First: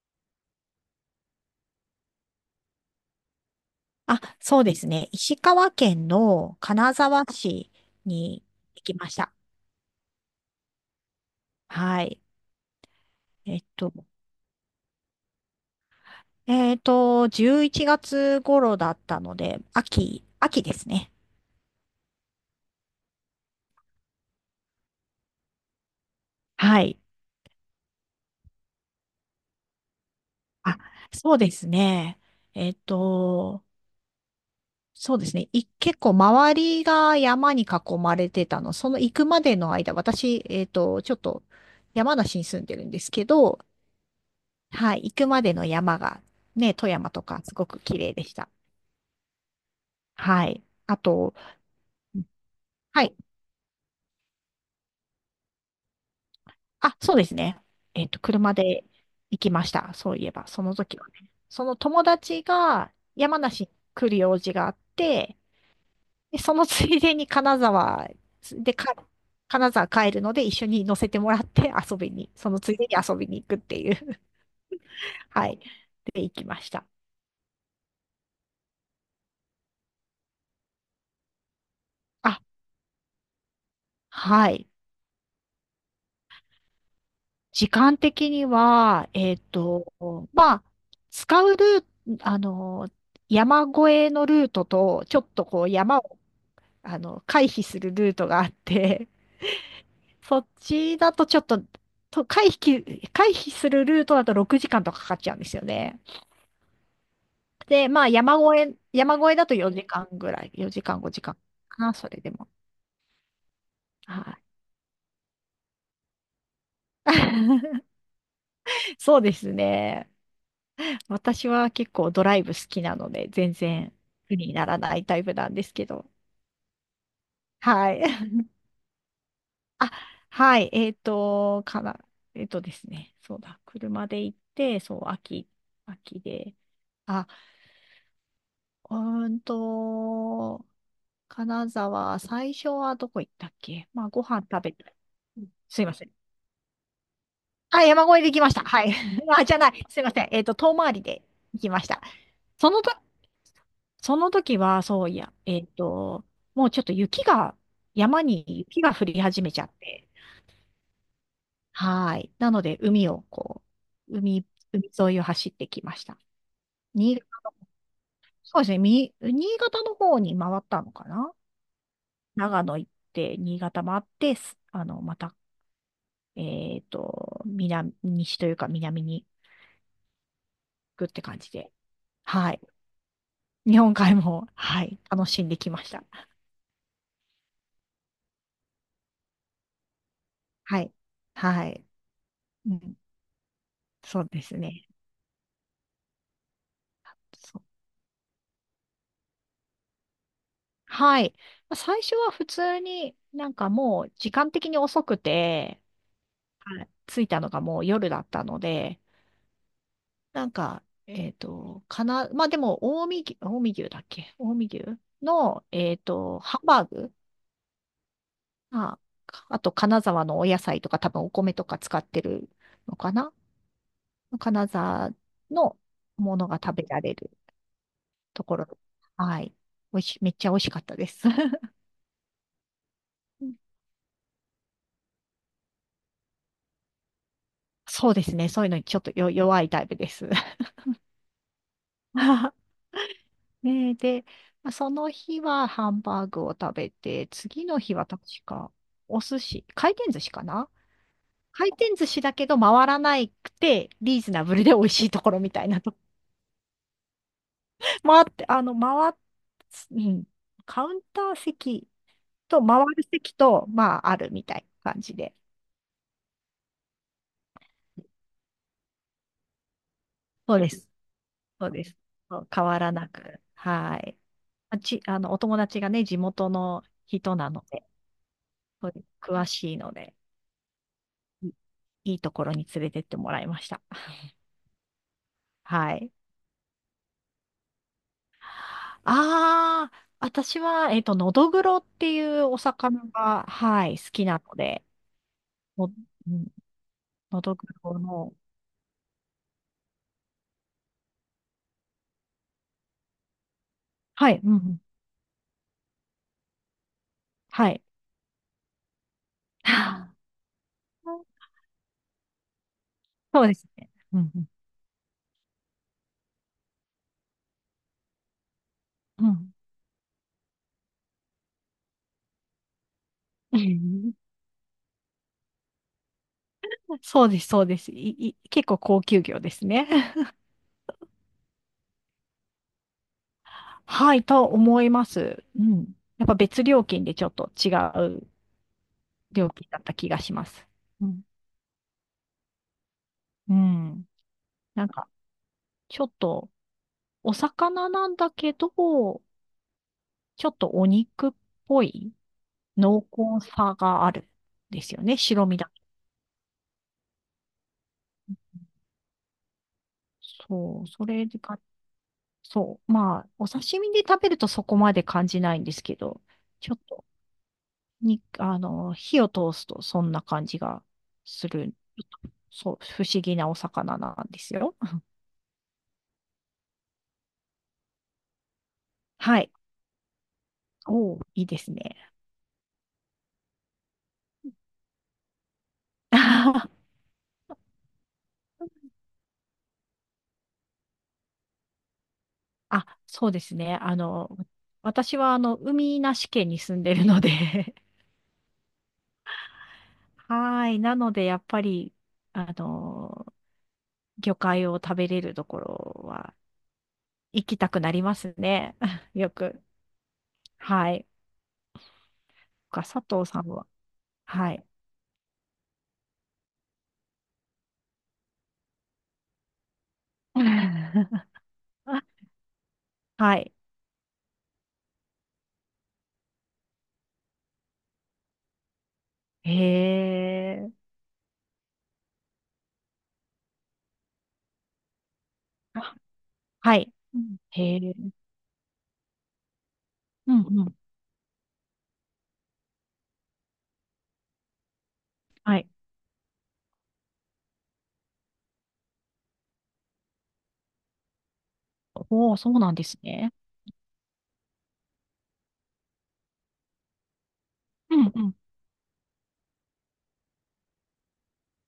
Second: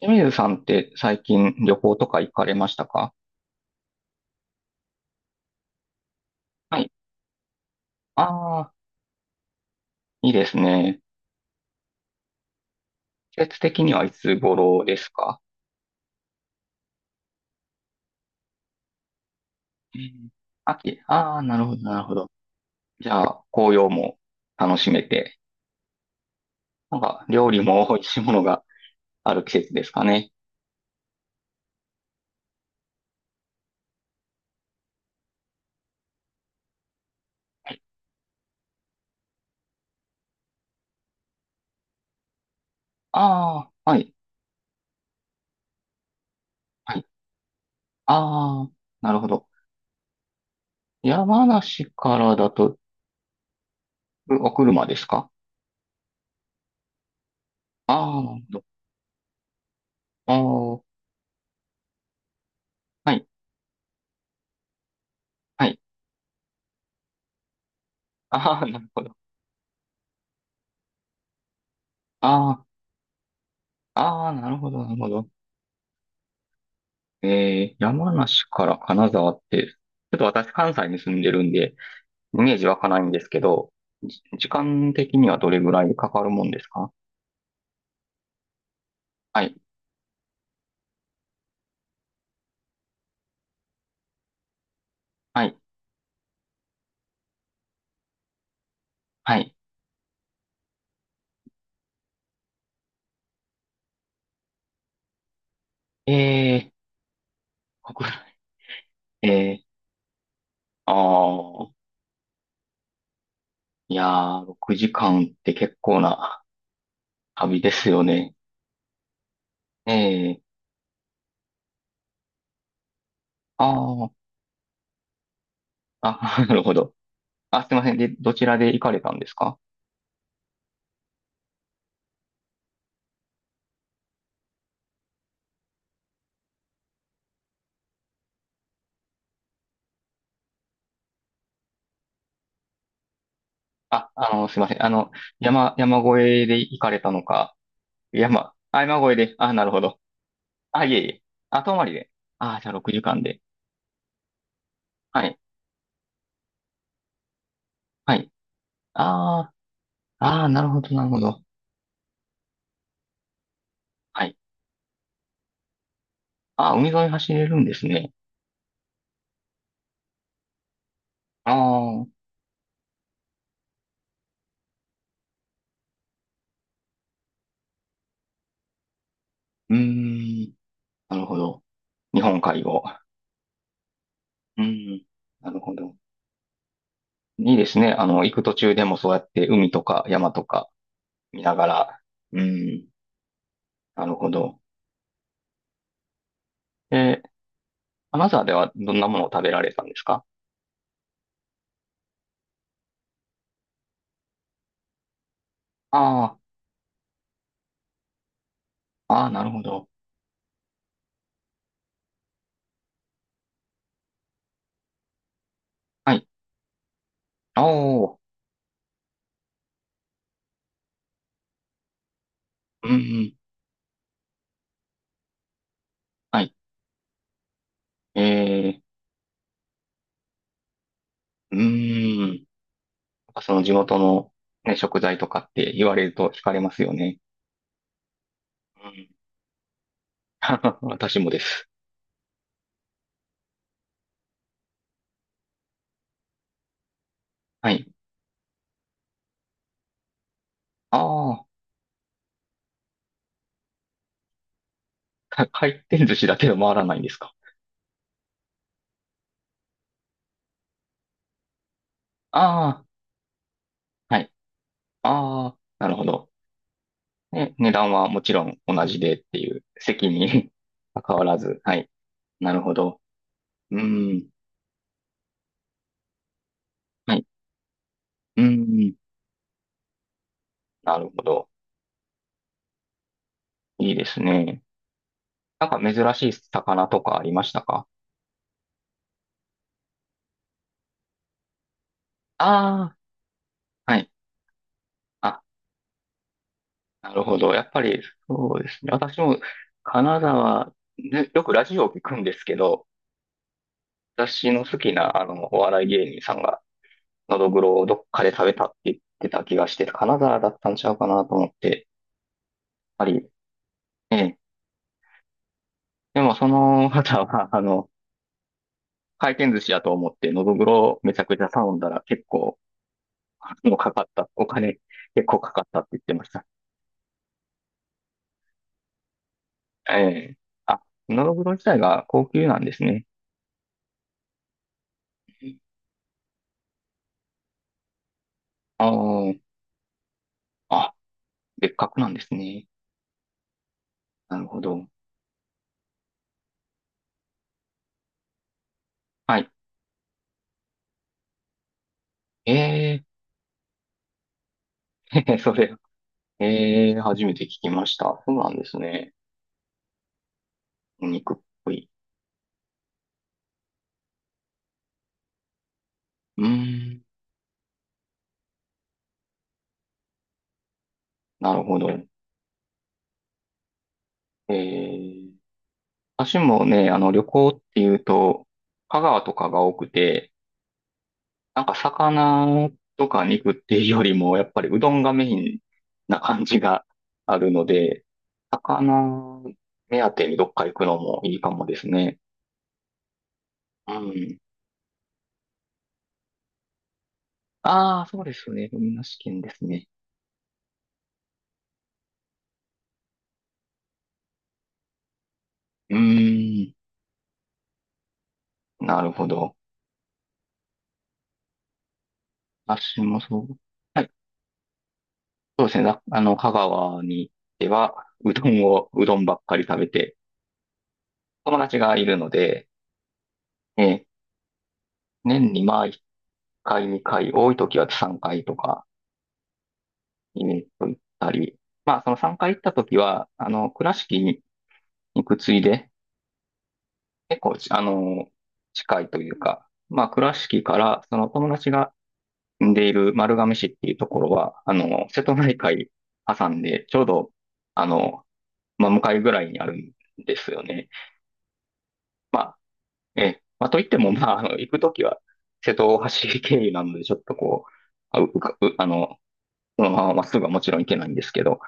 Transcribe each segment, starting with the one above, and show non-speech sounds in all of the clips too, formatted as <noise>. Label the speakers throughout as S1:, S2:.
S1: 清水さんって最近旅行とか行かれましたか？
S2: あ、そうですね。石川県の
S1: はい。
S2: 金沢市に
S1: ああ、
S2: 行きました。
S1: いいですね。
S2: はい。
S1: 季
S2: え
S1: 節
S2: っ
S1: 的
S2: と、
S1: にはいつ頃ですか？
S2: 11月頃だったので、
S1: うん、
S2: 秋です
S1: 秋。
S2: ね。
S1: ああ、なるほど、なるほど。じゃあ、紅葉も楽しめて、
S2: は
S1: な
S2: い。
S1: んか料理も美味しいものがある季節ですかね。
S2: あ、そうですね。えっと、そうですね。結構周りが山に
S1: はい。
S2: 囲まれてたの。その行くまでの間、私、ちょっと山梨に住んでるんですけど、
S1: ああ、はい、
S2: はい。行くまでの山が、ね、富
S1: はい。
S2: 山とかすごく綺麗でした。
S1: ああ、なるほど。
S2: はい。あと、
S1: 山梨からだと、
S2: はい。
S1: 車ですか？
S2: あ、そうですね。えっ
S1: あ
S2: と、
S1: あ、なる
S2: 車
S1: ほど。
S2: で行きました。そういえ
S1: あ
S2: ば、その時はね。その友達が
S1: あ、はい、
S2: 山梨に来る用事があって、
S1: はい。
S2: で、そのついでに
S1: ああ、
S2: で
S1: なる
S2: か、
S1: ほど。
S2: 金沢帰るので一緒に乗せてもらって遊びに、その
S1: あ
S2: ついでに遊びに行くっていう。
S1: あ、ああ、なるほど、なるほ
S2: <laughs>
S1: ど。
S2: はい。で、行きました。
S1: 山梨から金沢って、ちょっと私関西に住んでるんで、イ
S2: あ、
S1: メージ湧かないんですけど、時
S2: はい。
S1: 間的にはどれぐらいかかるもんですか？
S2: 時間的には、
S1: はい、
S2: まあ、使うルート、あの、山越えのルートと、ちょっ
S1: は
S2: と
S1: い、
S2: こう山を、あの、回避するルートがあって、
S1: はい。
S2: そっちだとちょっと、回避するルートだと6時間とかかかっちゃうんですよね。
S1: え
S2: で、
S1: ー、
S2: ま
S1: 国
S2: あ
S1: 内、
S2: 山越え、山越えだ
S1: え
S2: と
S1: ー、
S2: 4時間ぐらい、4
S1: あ
S2: 時間5時間か
S1: ー、
S2: んかな、それでも。
S1: いや
S2: はい。
S1: ー、6時間って結構な旅で
S2: <laughs>
S1: すよね。
S2: そうです
S1: え
S2: ね。
S1: ー、
S2: 私は結構ドライブ好きなので、全
S1: あ
S2: 然
S1: ー、
S2: 苦にならないタイプなんですけど。
S1: あ、<laughs> なるほど。あ、すいませ
S2: は
S1: ん。
S2: い。
S1: で、どち
S2: <laughs>
S1: らで行かれたんですか？
S2: あ、はい。えっとですね。そうだ。車で行って、そう、秋で。あ、うーんと、金沢、最初はどこ行ったっけ。まあ、
S1: あ、
S2: ご
S1: あ
S2: 飯
S1: の、すい
S2: 食
S1: ま
S2: べ
S1: せん。あ
S2: た。
S1: の、
S2: うん、
S1: 山、
S2: すいま
S1: 山
S2: せん。
S1: 越えで行かれたのか、
S2: あ、山越えで行きま
S1: 山、
S2: した。
S1: あ、
S2: はい。
S1: 山越え
S2: <laughs>
S1: で、
S2: あ、
S1: あ、
S2: じゃ
S1: な
S2: な
S1: るほ
S2: い。
S1: ど。
S2: すいません。えっと、遠
S1: あ、
S2: 回
S1: い
S2: り
S1: えい
S2: で
S1: え。
S2: 行
S1: あ、
S2: き
S1: 泊
S2: まし
S1: 回り
S2: た。
S1: で。あ、じ
S2: そ
S1: ゃあ
S2: の
S1: 6
S2: 時
S1: 時間で。
S2: その時は、そうい
S1: は
S2: や、
S1: い。
S2: えっと、もうちょっと雪が、
S1: は
S2: 山
S1: い。
S2: に雪が降り
S1: あ
S2: 始め
S1: あ、
S2: ちゃって、
S1: ああ、なるほど、なるほど。
S2: はい。なので、海をこう、
S1: はい。
S2: 海、海沿いを走ってきました。
S1: ああ、海沿い
S2: 新
S1: 走れ
S2: 潟、
S1: るんですね。
S2: そうですね、新潟の方に回ったのかな。
S1: ああ、う
S2: 長野行って、新潟回って、あの、また、えっと、南、西というか南に
S1: ーん。
S2: 行くっ
S1: な
S2: て
S1: るほ
S2: 感じ
S1: ど。
S2: で、
S1: 日本
S2: はい。
S1: 海を。
S2: 日本海も、
S1: う
S2: は
S1: ー
S2: い、
S1: ん。
S2: 楽しん
S1: な
S2: で
S1: る
S2: き
S1: ほ
S2: まし
S1: ど。
S2: た。
S1: いいですね。あの、行く途中でもそうやって海とか山とか
S2: はい。
S1: 見なが
S2: はい。
S1: ら。う
S2: う
S1: ーん。
S2: ん、
S1: なる
S2: そう
S1: ほ
S2: です
S1: ど。
S2: ね。
S1: えー、アナザーではどんなものを食べられたんですか？
S2: はい。まあ最初は普通になんかもう時間的に遅くて、
S1: あ
S2: はい、着いたのがもう夜だったので、
S1: あ、ああ、なるほど。
S2: まあでも、近江牛の、えっ
S1: はい。
S2: と、ハンバーグ、
S1: おー。
S2: あ、あと金沢のお野菜とか多分お米とか使ってる
S1: うんう
S2: のかな。
S1: ん。
S2: 金沢のも
S1: は
S2: の
S1: い。
S2: が食べられる
S1: え
S2: ところ。
S1: ー、
S2: はい。おいし、めっちゃ美味しかったです。
S1: うーん。なんかその地
S2: <laughs>
S1: 元の、ね、食材とかって言われると惹かれますよね。
S2: そうですね。そういうのに
S1: う
S2: ちょっ
S1: ん。
S2: と弱いタイプです。
S1: <laughs> 私もです。
S2: <laughs> ねえ、で、まあその日はハンバーグを食べて、次
S1: は
S2: の
S1: い。
S2: 日は確かお寿司、回転寿司かな。
S1: ああ、
S2: 回転寿司だけど回らなくて、リーズナブルで美味しいところみたい
S1: 回
S2: なと。
S1: 転寿司だけど回らないんですか。
S2: <laughs> 回って、あの、回っ、うん、カウンター席と
S1: あ
S2: 回る席と、まあ、
S1: あ、
S2: あ
S1: は
S2: る
S1: い。
S2: みたいな感じで。
S1: ああ、なるほど。ね、値段はもちろん同じでっていう、席に
S2: そうです。
S1: <laughs> 関わらず。
S2: そう
S1: は
S2: で
S1: い。
S2: す。そう
S1: なる
S2: 変
S1: ほ
S2: わら
S1: ど。
S2: なく。
S1: う
S2: はい。
S1: ん。
S2: まあち、あの、お友達がね、地元の
S1: はい。
S2: 人なので、
S1: う
S2: そう
S1: ん。
S2: です、詳しいので。
S1: なるほど。
S2: いいところに連れてってもらいました。
S1: いいです
S2: <laughs>
S1: ね。なんか
S2: は
S1: 珍
S2: い。
S1: しい魚とかありましたか？
S2: ああ、私は、えっと、のどぐろっていう
S1: あ
S2: お
S1: あ
S2: 魚が、は
S1: ー、は
S2: い、好
S1: い。
S2: きなので、
S1: あ、
S2: の、うん、
S1: なるほ
S2: の
S1: ど。
S2: ど
S1: や
S2: ぐ
S1: っぱ
S2: ろ
S1: り、
S2: の、
S1: そうですね。私も金沢、ね、よくラジオを聞くんですけど、
S2: はい、
S1: 私
S2: うんう
S1: の好
S2: ん、
S1: きなあのお笑い芸人さんが、のどぐ
S2: は
S1: ろ
S2: い。
S1: をどっかで食べたって言ってた気がして、金
S2: <laughs>
S1: 沢だったんちゃうかなと思って、やっぱり、
S2: そうですね。
S1: え
S2: うん
S1: え。
S2: うん、
S1: でもその方は、あの、回転寿司やと思って、のどぐろをめちゃくちゃ頼んだら結構、あ
S2: うん
S1: の、かかっ
S2: うん。
S1: た。お金結構かかったって言ってました。
S2: <laughs> そうです、そうです。結構高級魚ですね。
S1: え
S2: <laughs>
S1: え。あ、のどぐろ自体が高級なんですね。
S2: はい、と思います。うん。やっぱ別料金でちょっと違う
S1: あ
S2: 料金だった気がします。
S1: あ、あ、
S2: うん。
S1: 別格なんですね。
S2: うん。
S1: なるほど。
S2: なんか、ちょっと、お魚なんだけど、
S1: はい。
S2: ちょっとお肉っぽい
S1: え
S2: 濃厚さがあるんですよ
S1: ー、
S2: ね。
S1: <laughs>
S2: 白
S1: そ
S2: 身だ。
S1: れ、えー、初めて聞きました。そうなんですね。
S2: そう、そ
S1: お
S2: れ
S1: 肉っ
S2: が、
S1: ぽい。
S2: そう。まあ、お刺身で食べるとそこまで感じないんですけど、
S1: うー
S2: ちょっ
S1: ん、
S2: と、に、あの、火を通すとそんな感じがす
S1: なる
S2: る。
S1: ほど。
S2: ちょっとそう、不思議なお魚なんで
S1: え
S2: すよ。
S1: ー、私もね、あの、旅行っていうと、香川と
S2: は
S1: か
S2: い。
S1: が多くて、
S2: おー、いいで
S1: なん
S2: す
S1: か
S2: ね。
S1: 魚とか肉っていうよりも、やっぱりうどんがメインな感じが
S2: <laughs>
S1: あるので、魚目当てにどっか行くのもいいかもですね。
S2: あ、そうですね。
S1: うん。
S2: 私はあの、海なし県に住んでるので、
S1: ああ、そうですね。海なし県ですね。
S2: はい。なので、やっぱり、あの、魚介を食べれるとこ
S1: う
S2: ろは
S1: ーん。
S2: 行きたくなりますね。
S1: な
S2: <laughs>
S1: るほ
S2: よ
S1: ど。
S2: く。はい。か、佐
S1: 私も
S2: 藤
S1: そ
S2: さん
S1: う。
S2: は。
S1: はい。
S2: はい。
S1: そうですね。あの、香川に行っては、うどんを、うどんばっかり食べて、
S2: <laughs>
S1: 友達がいるので、
S2: はい。
S1: えー、年にまあ1回、2回、多い時は3回とか、
S2: へ
S1: イベント
S2: え。
S1: 行ったり、まあその3回行った時は、あの、倉敷に行くついで、
S2: あ、はい。うん、
S1: 結構、
S2: へ
S1: あ
S2: え。
S1: の、近いというか、まあ
S2: う
S1: 倉
S2: ん
S1: 敷
S2: う
S1: か
S2: ん。
S1: ら、その友達が住んでいる丸亀市っていうところは、あの、瀬戸内
S2: はい。
S1: 海挟んで、ちょうど、あの、まあ、向かいぐらいにあるんですよね。
S2: おお、
S1: ま
S2: そ
S1: あ、
S2: うなんです
S1: え
S2: ね。
S1: え。まあ、といっても、まあ、あの、行くときは、瀬戸大橋経由なので、ちょっとこう、
S2: うん
S1: あ、
S2: う
S1: う
S2: ん。
S1: うかうあの、そのまままっすぐはもちろん行けないんですけど、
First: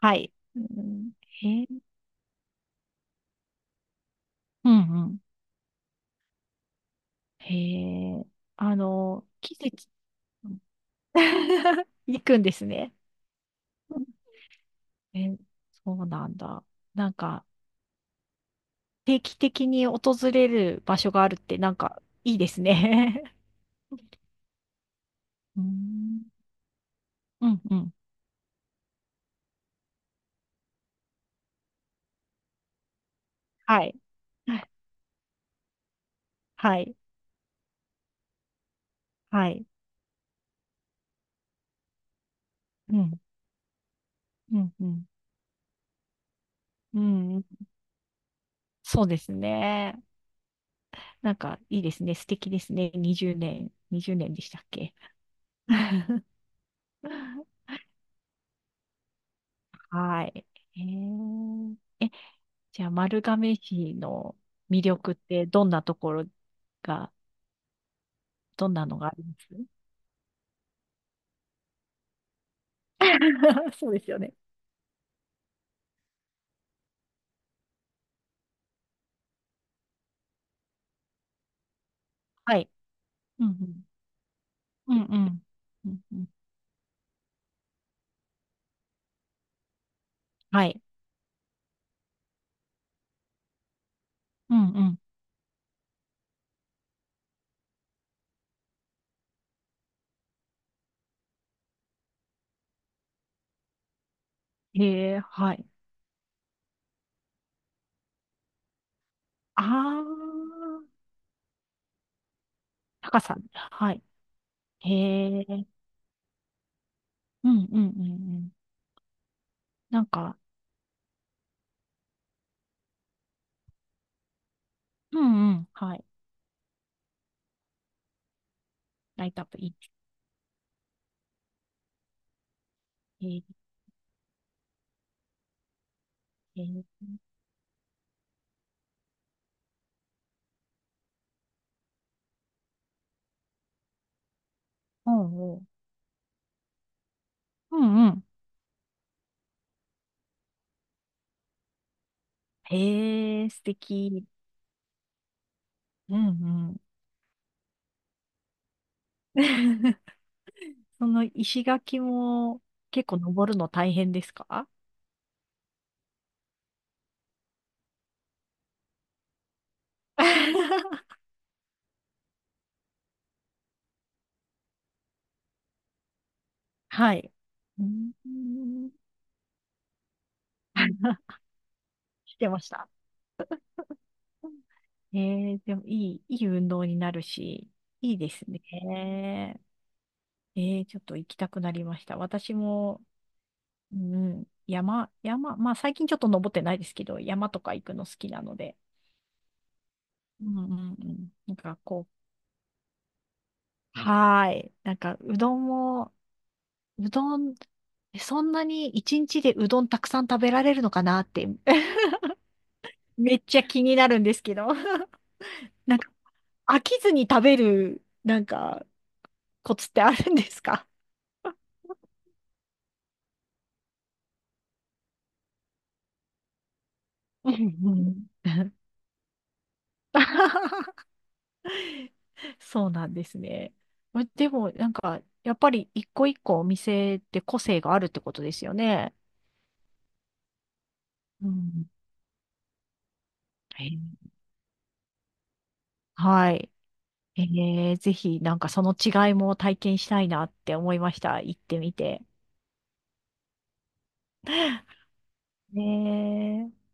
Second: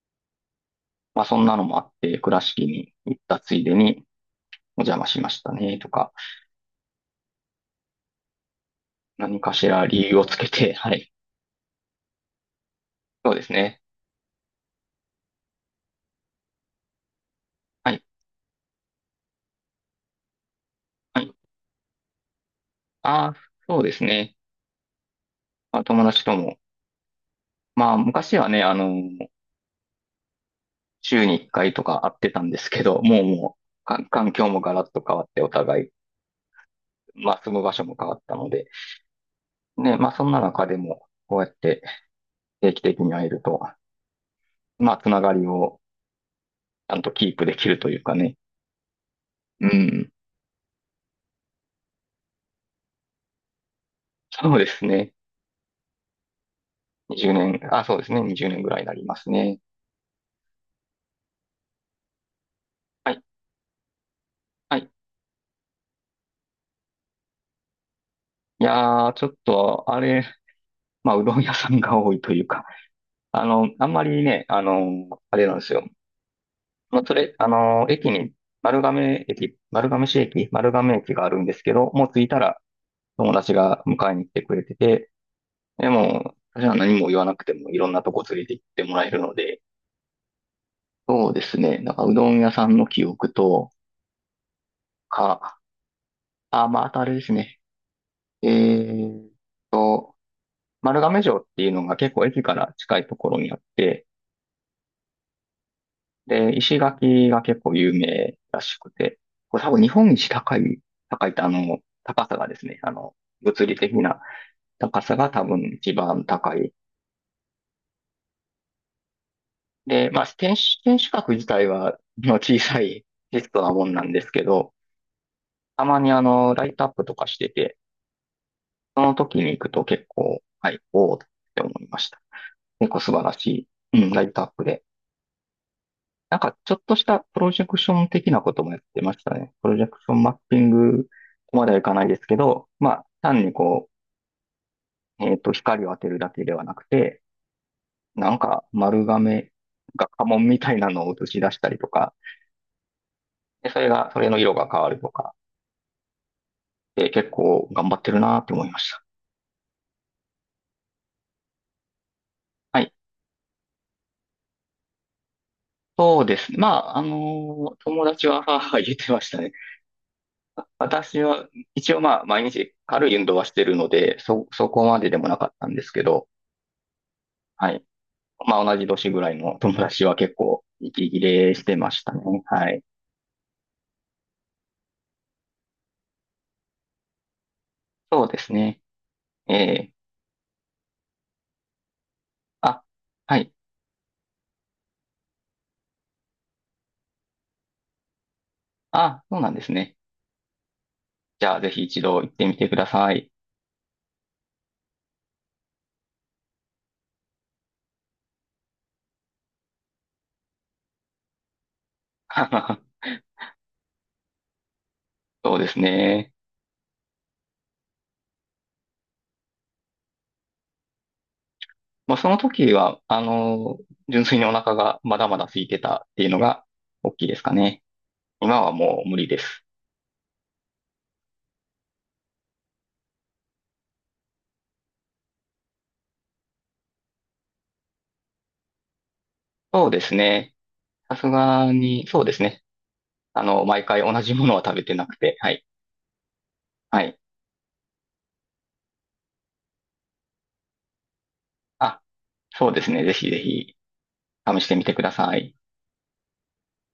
S2: はい。うん、
S1: まあ、そんな
S2: へ
S1: の
S2: え。
S1: もあって、倉敷に行ったついでに
S2: うん
S1: お邪魔
S2: うん。
S1: しましたね、とか、
S2: へえ。あの、
S1: 何か
S2: 季
S1: しら
S2: 節、
S1: 理由をつけ
S2: うん。
S1: て、<laughs> はい。
S2: <laughs> 行くんですね。
S1: そうですね。
S2: え、そうなんだ。なんか、
S1: はい。
S2: 定期的に訪れる場所
S1: は
S2: があ
S1: い。
S2: るって、なんか、いいです
S1: ああ、
S2: ね。
S1: そうです
S2: <laughs>
S1: ね。
S2: う
S1: まあ、友
S2: ん、
S1: 達とも。
S2: うん、う
S1: ま
S2: ん。
S1: あ、昔はね、あの、週に1回とか会ってたんですけど、もうも
S2: は
S1: う、
S2: い。
S1: か環境もガラッと変わってお互い、
S2: はい。
S1: まあ、住む場所も変わったので、
S2: はい。
S1: ね、まあ、そんな中でも、こうやって定期
S2: う
S1: 的に
S2: ん、
S1: 会えると、
S2: うん、う
S1: まあ、
S2: ん。
S1: つながりをちゃ
S2: う
S1: んとキー
S2: ん、
S1: プできるというかね。
S2: そうです
S1: う
S2: ね。
S1: ん。
S2: なんか、いいですね。素敵ですね。20年でし
S1: そう
S2: たっ
S1: です
S2: け？
S1: ね。
S2: <laughs>
S1: 20年、あ、そうですね。20年ぐらいになりますね。
S2: はい。えー、じゃあ、
S1: はい。
S2: 丸亀市の
S1: は
S2: 魅
S1: い。
S2: 力ってどんなところが、
S1: い
S2: どんなのが
S1: やー、
S2: あ
S1: ち
S2: り
S1: ょ
S2: ま
S1: っ
S2: す？
S1: と、あれ、まあ、うどん屋さんが多いというか、あの、
S2: <laughs>
S1: あ
S2: そ
S1: ん
S2: うで
S1: ま
S2: すよ
S1: り
S2: ね。
S1: ね、あの、あれなんですよ。まあ、それ、あの、駅に、丸亀駅、丸亀市駅、丸亀駅があるんですけど、もう着いた
S2: は
S1: ら
S2: い。
S1: 友
S2: うんう
S1: 達が
S2: ん。
S1: 迎えに来てくれて
S2: うんう
S1: て、
S2: ん。う
S1: で
S2: んうん。
S1: も、私は何も言わなくてもいろんなとこ連れて行ってもらえるので、
S2: はい。
S1: そうですね。なんかうどん屋さんの記憶と
S2: うんうん。
S1: か、あ、まあ、あとあれですね。えーっと、丸亀城っていうのが結構駅から近いところにあって、
S2: へえ、はい。
S1: で、石垣が結構有名らしくて、これ
S2: あ
S1: 多分日
S2: ー、
S1: 本一高い、高いってあの、高さがですね、あの、
S2: 高さ。
S1: 物理
S2: は
S1: 的
S2: い。
S1: な
S2: へ
S1: 高さが多
S2: え、う
S1: 分
S2: ん
S1: 一番高い。
S2: うんうんうん。なん
S1: で、まあ、
S2: か、
S1: 天守、天守閣自体は、まあ、小さいテストなもんなんですけど、
S2: うんうん。
S1: た
S2: は
S1: ま
S2: い。
S1: にあの、ライトアップとかしてて、その
S2: ライ
S1: 時
S2: トアッ
S1: に行
S2: プい
S1: く
S2: い。
S1: と結構、はい、おおって思いました。結構素晴ら
S2: へ
S1: しい、うん、ライトアップで。なんか、
S2: え、へ
S1: ちょっ
S2: え、
S1: としたプロジェクション的なこともやってましたね。プロジェクションマッピングまではいかないですけど、まあ、単にこう、
S2: おうおう。
S1: 光を当てるだけではなくて、
S2: うんうん。
S1: なんか丸亀が家紋みたいなのを映し出したりとか、
S2: へえ、素
S1: で、それが、そ
S2: 敵。
S1: れの色が変わるとか、
S2: うんうん。
S1: で、結構頑張ってるなって思いました。
S2: <laughs> その石垣も
S1: はい。
S2: 結構登るの大変ですか？
S1: そうですね。まあ、あの友達は、はは言ってましたね。<laughs> あ、
S2: <laughs>
S1: 私は、一応まあ、毎日軽い運動はしてるので、そこまででもなかったんですけど、
S2: はい。
S1: はい。
S2: う
S1: まあ、同じ
S2: ん。
S1: 年ぐらいの友達は結構、息切
S2: <laughs>
S1: れしてましたね。
S2: してま
S1: は
S2: し
S1: い。
S2: た。えー、でもいい運動になるし、いい
S1: そう
S2: で
S1: で
S2: す
S1: すね。え
S2: ね。
S1: え、
S2: えー、ちょっと行きたくなりました。私
S1: あ、
S2: も、
S1: はい。
S2: うん、山、まあ最近ちょっと登ってないですけど、山とか行くの好きなので、
S1: あ、そうなんですね。
S2: うんうんうん。
S1: じ
S2: な
S1: ゃ
S2: ん
S1: あ、ぜ
S2: か
S1: ひ一
S2: こ
S1: 度行ってみてください。
S2: う、はーい。なんかうどんも、うどん、そんなに一日でうどんたくさん食べられるのかなって、<laughs>
S1: <laughs>
S2: めっちゃ気になるんですけど、<laughs>
S1: そうです
S2: なんか
S1: ね。
S2: 飽きずに食べる、なんか、コツってあるんですか？
S1: まあ、その時は、あの、純粋にお腹がまだまだ空いてたっていうのが、大きいです
S2: <laughs> う
S1: か
S2: ん
S1: ね。
S2: う
S1: 今
S2: ん。
S1: はもう無理です。
S2: <laughs> そうなんですね。までも、なんか、やっぱり一個一個お店って個性があるってことですよね。
S1: そうですね。さす
S2: う
S1: が
S2: ん。
S1: に、そうですね。あの、毎
S2: えー、
S1: 回同じものは食べてなくて、はい。
S2: はい。
S1: はい。
S2: えー、ぜひ、なんかその違いも体験したいなって思いました。行ってみ
S1: あ、
S2: て。
S1: そうですね。ぜひぜひ試してみてください。
S2: ねえ